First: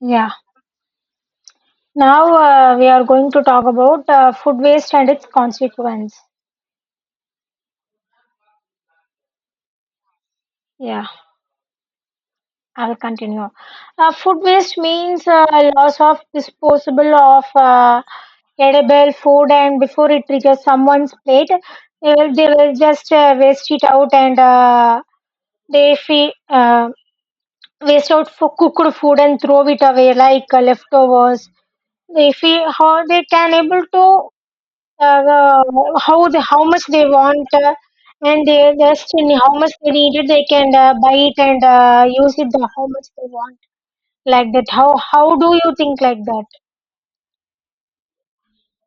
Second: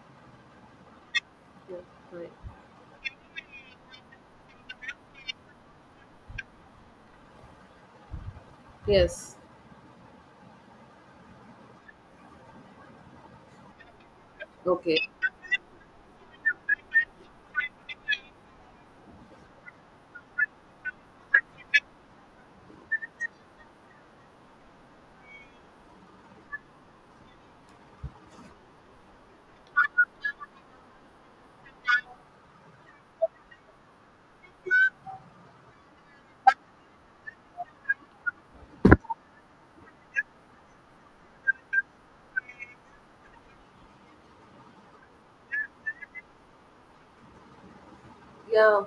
Yeah. Yeah, fine. Now we are going to talk about food waste and its consequence. Yes. Yeah, I'll continue. Food waste Okay. means loss of disposable of edible food, and before it reaches someone's plate, they will just waste it out and they fe- uh, waste out for cooked food and throw it away like leftovers. They feel how they can able to how the how much they want and their destiny, how much they need it, they can buy it and use it the how much they want like that. How do you think like that? Yeah.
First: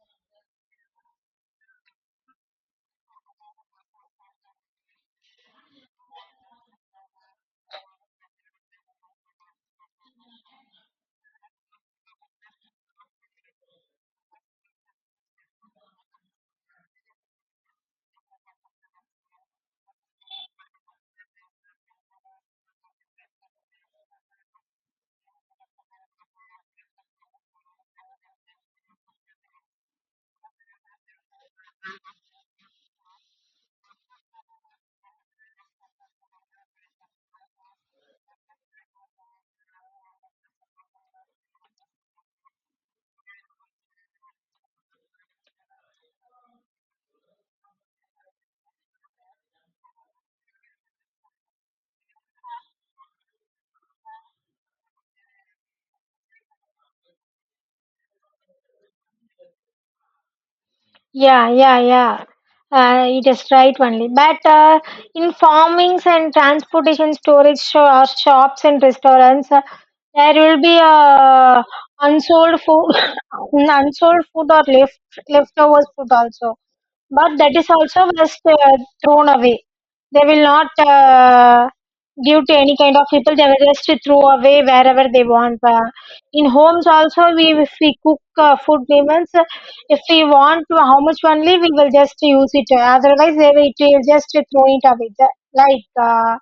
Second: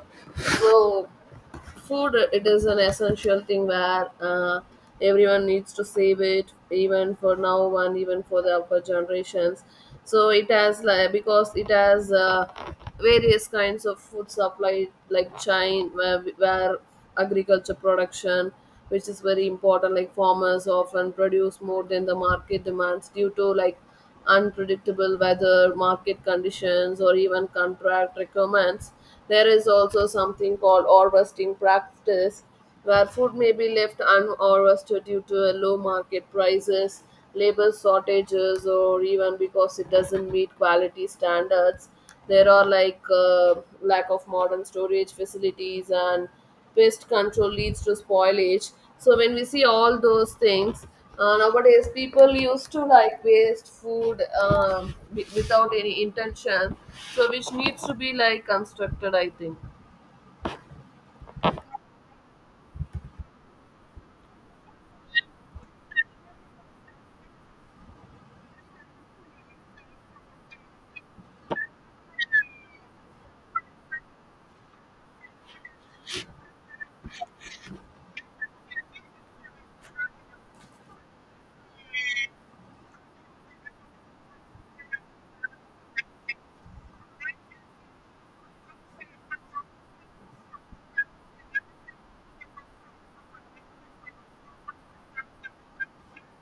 So food it is an essential thing where everyone needs to save it, even for now one, even for the upper generations. So it has like because it has various kinds of food supply like chain where agriculture production which is very important, like farmers often produce more than the market demands due to like unpredictable weather market conditions or even contract requirements. There is also something called harvesting practice where food may be left unharvested due to low market prices, labor shortages, or even because it doesn't meet quality standards. There are like lack of modern storage facilities and pest control leads to spoilage. So when we see all those things, nowadays people used to like waste food without any intention, so which needs to be like constructed, I think. Yeah, yeah, yeah. It is right only. But in farmings and transportation storage or shops and restaurants, there will be unsold food, unsold food or leftovers food also, but that is also just thrown away. They will not give to any kind of people. They will just throw away wherever they want. In homes also, we if we cook food, we means if we want to, how much only we will just use it. Otherwise, they will, it will just throw it away. Like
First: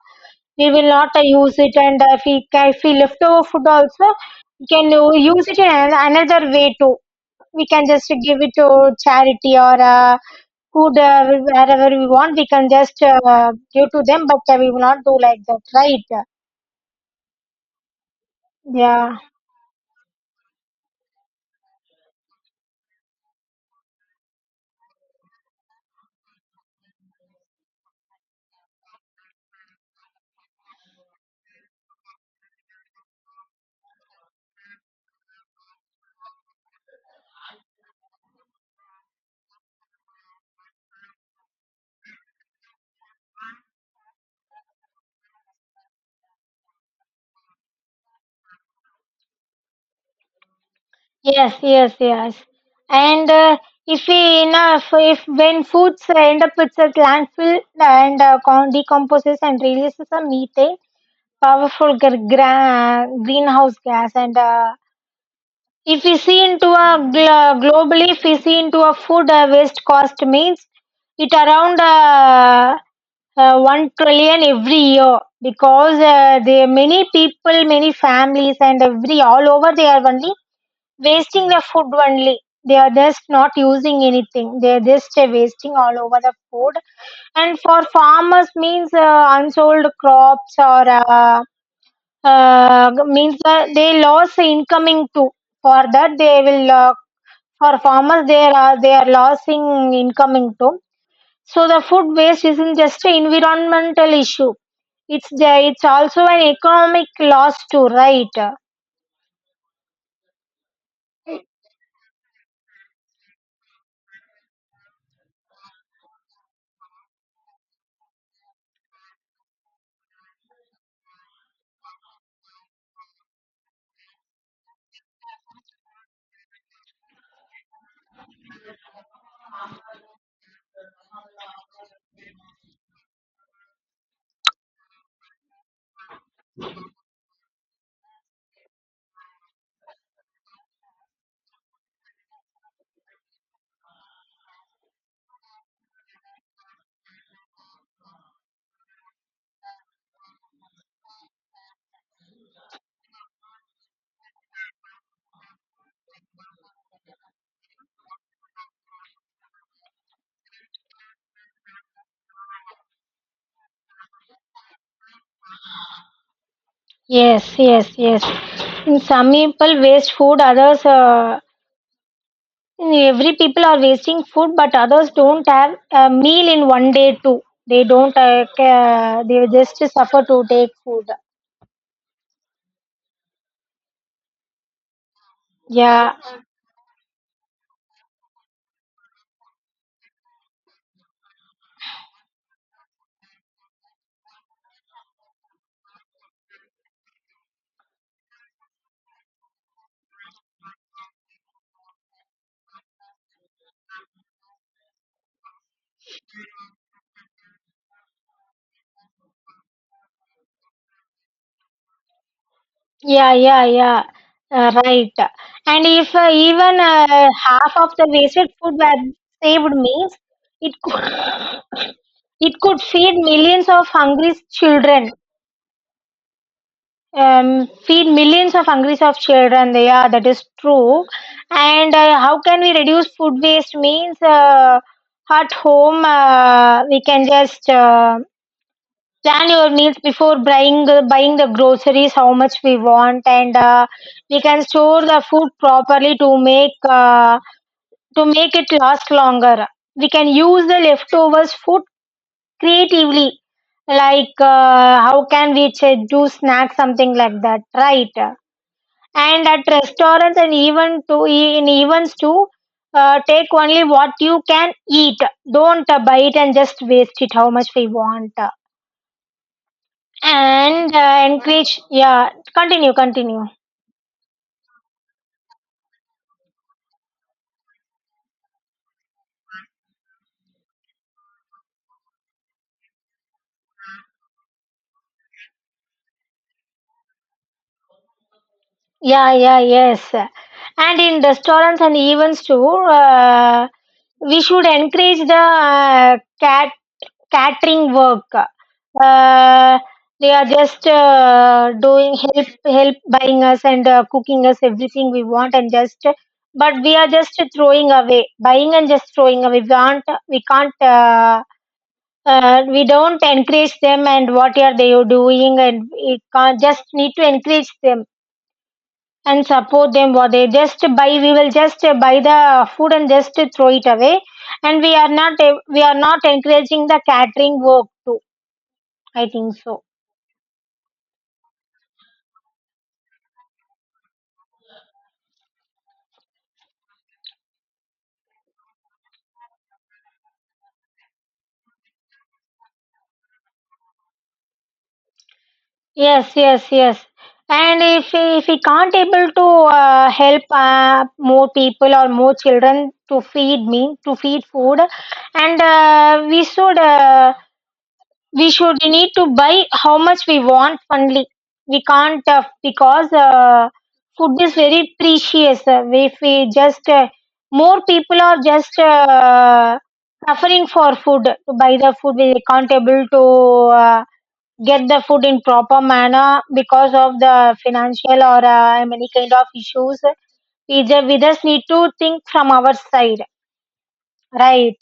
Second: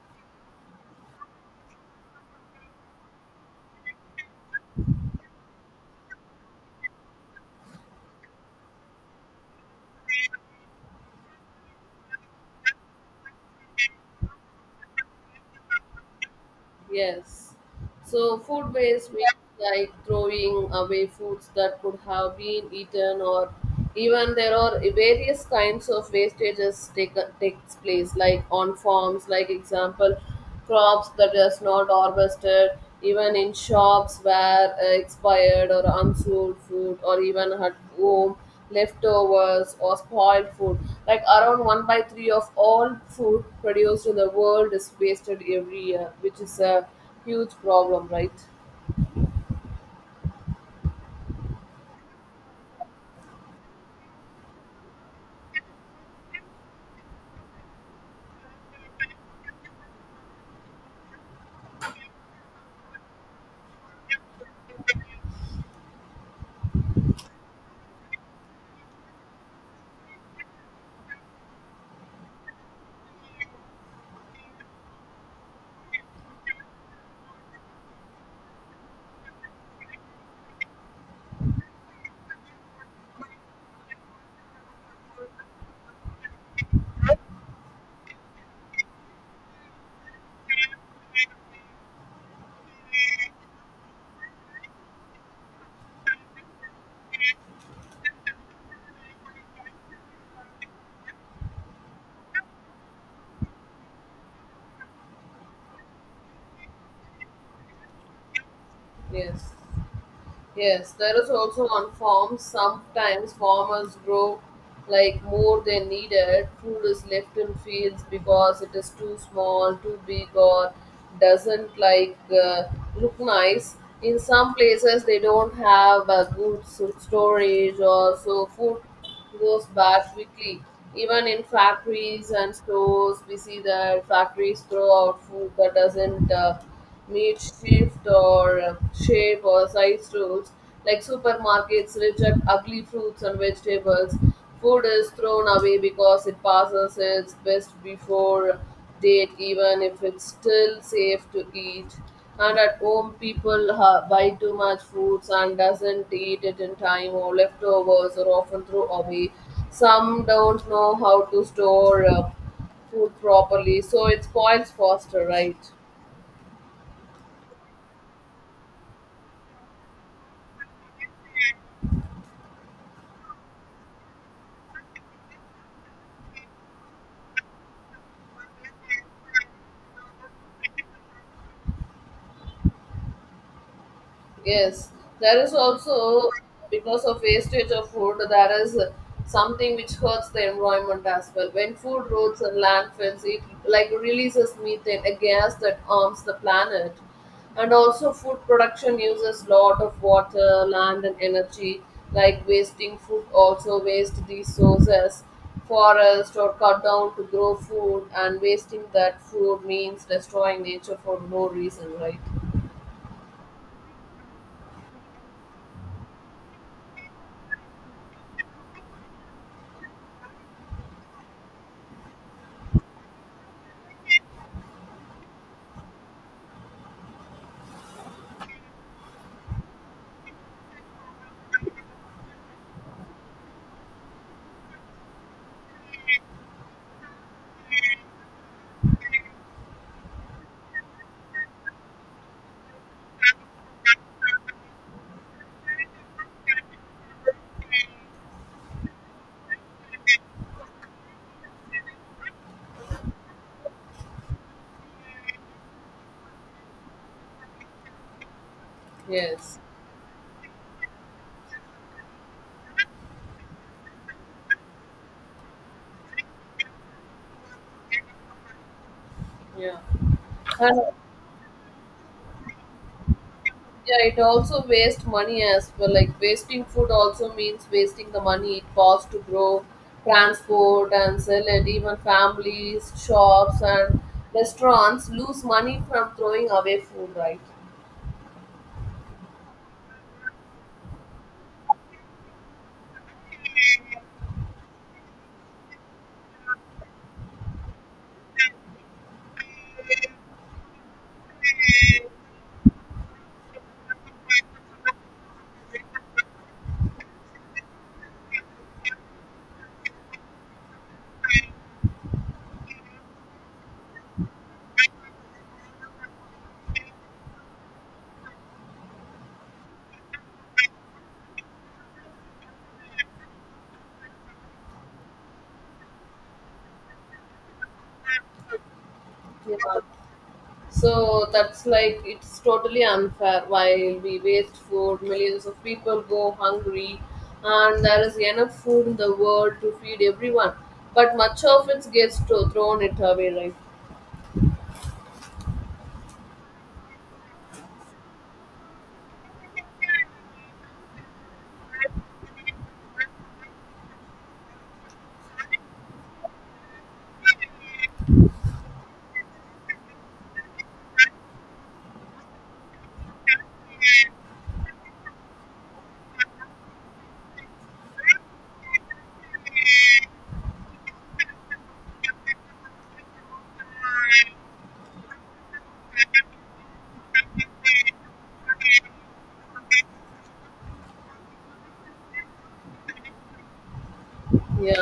we will not use it, and if if we leftover food also, we can use it in another way too. We can just give it to charity or. Food wherever we want, we can just give to them, but we will not do like that, right? Yes. So food waste Yeah, means like throwing away foods that could have been eaten, or even there are various kinds of wastages takes place like on farms, like example crops that is not harvested, even in shops where expired or unsold food, or even at home leftovers, or spoiled food. Like around 1 by 3 of all food produced in the world is wasted every year, which is a huge problem, right? yes, yes, yes. And if we enough if when foods end up with a landfill and decomposes and releases a methane, powerful greenhouse gas. And if we see into a globally, if we see into a food waste cost means it around 1 trillion every year, because there are many people, many families, and every all over they are only wasting the food only. They are just not using anything, they are just wasting all over the food. And for farmers means unsold crops or uh, means that they lost the incoming too. For that they will for farmers, they are losing incoming too. So the food waste isn't just an environmental issue. It's also an economic loss too, right? Yes. Yes, there is also on farms. Sometimes farmers grow like more than needed. Food is left in fields because it is too small, too big, or doesn't like look nice. In some places, they don't have a good storage, or so food goes bad quickly. Even in factories and stores, we see that factories throw out food that doesn't meet shift or shape or size rules. Like supermarkets reject ugly fruits and vegetables. Food is thrown away because it passes its best before date, even if it's still safe to eat. And at home, people buy too much foods and doesn't eat it in time, or leftovers are often thrown away. Some don't know how to store food properly, so it spoils faster, right? Yes, yes, yes. In some people waste food, others in every people are wasting food, but others don't have a meal in one day too. They don't they just suffer to take food. Yes, there is Yeah, also because of wastage of food, there is something which hurts the environment as well. When food roads and landfills, it like releases methane, a gas that harms the planet. And also, food production uses lot of water, land, and energy. Like wasting food, also waste these sources, forest or cut down to grow food, and wasting that food means destroying nature for no reason, right? yeah, yeah, yeah. Right. And if even half of the wasted food were saved means it could it could feed millions of hungry children. Feed millions of hungry of children. Yeah, that is true. And how can we reduce food waste means at home, we can just plan your meals before buying the groceries how much we want. And we can store the food properly to make it last longer. We can use the leftovers food creatively, like how can we ch- do snacks something like that, right? And Yes. at restaurants and even to in events too, take only what you can eat. Don't buy it and just waste it how much we want. Yeah. And And encourage, yeah, continue, continue. yeah, it also wastes money as well. Like wasting food also means wasting the money it costs to grow, transport and sell it. Even families, shops and restaurants lose money from throwing away food, right? Yeah, yeah, yes. And in restaurants and events too, we should encourage the catering work. They are just doing, help help buying us and cooking us everything we want, and just but we are just throwing away, buying and just throwing away. We can't we don't encourage them and what are they doing, and it can't just need to encourage them and support them. What they just buy, we will just buy the food and just throw it away. And we are not encouraging the catering work too, I think Yeah. so. So that's like it's totally unfair while we waste food, millions of people go hungry, and there is enough food in the world to feed everyone. But much of it gets to, thrown it away, right? Yes, yes, yes. And if we can't able to help more people or more children to feed me to feed food. And we should we should need to buy how much we want only. We can't because food is very precious. If we just more people are just suffering for food to buy the food, we can't able to uh, get the food in proper manner because of the financial or any kind of issues. We just need to think from our side, Yeah. right?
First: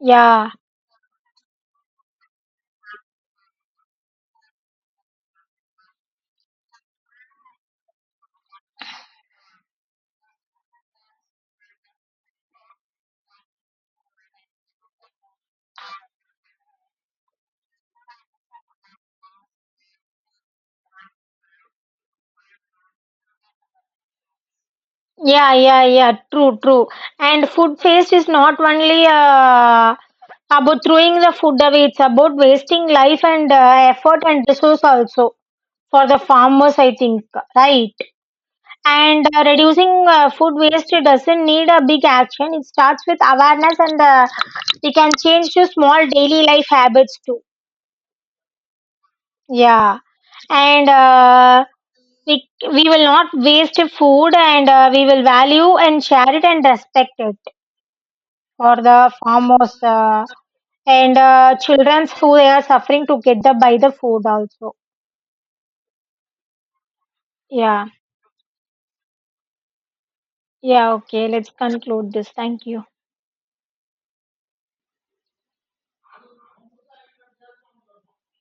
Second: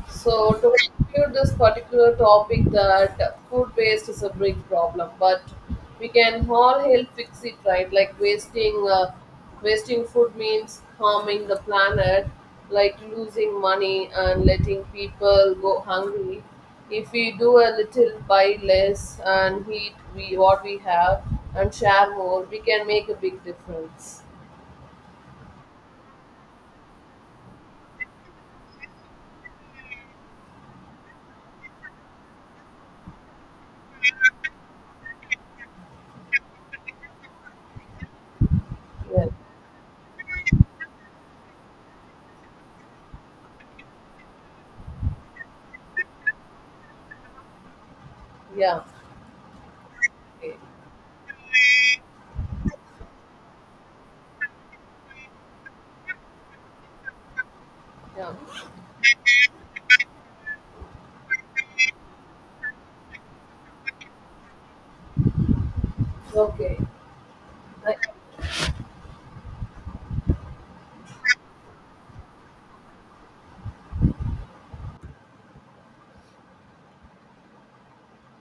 Yeah. So to conclude this particular topic that food waste is a big problem, but we can all help fix it, right? Like wasting food means harming the planet, like losing money and letting people go hungry. If we do a little, buy less, and eat we what we have and share more, we can make a big difference. Yeah, yeah, yeah. True, true. And food waste is not only about throwing the food away, it's about wasting life and effort and resource also, for the farmers, I think. Right. And Yeah, reducing food waste doesn't need a big action. It starts with awareness, and we can change to small daily life habits too. yeah, Yeah. okay. And we will not waste food, and we will value and share it and respect it. Yeah. Or the farmers and children's who they are suffering to get the by the food also. Okay. Yeah, I- yeah, okay, let's conclude this, thank you.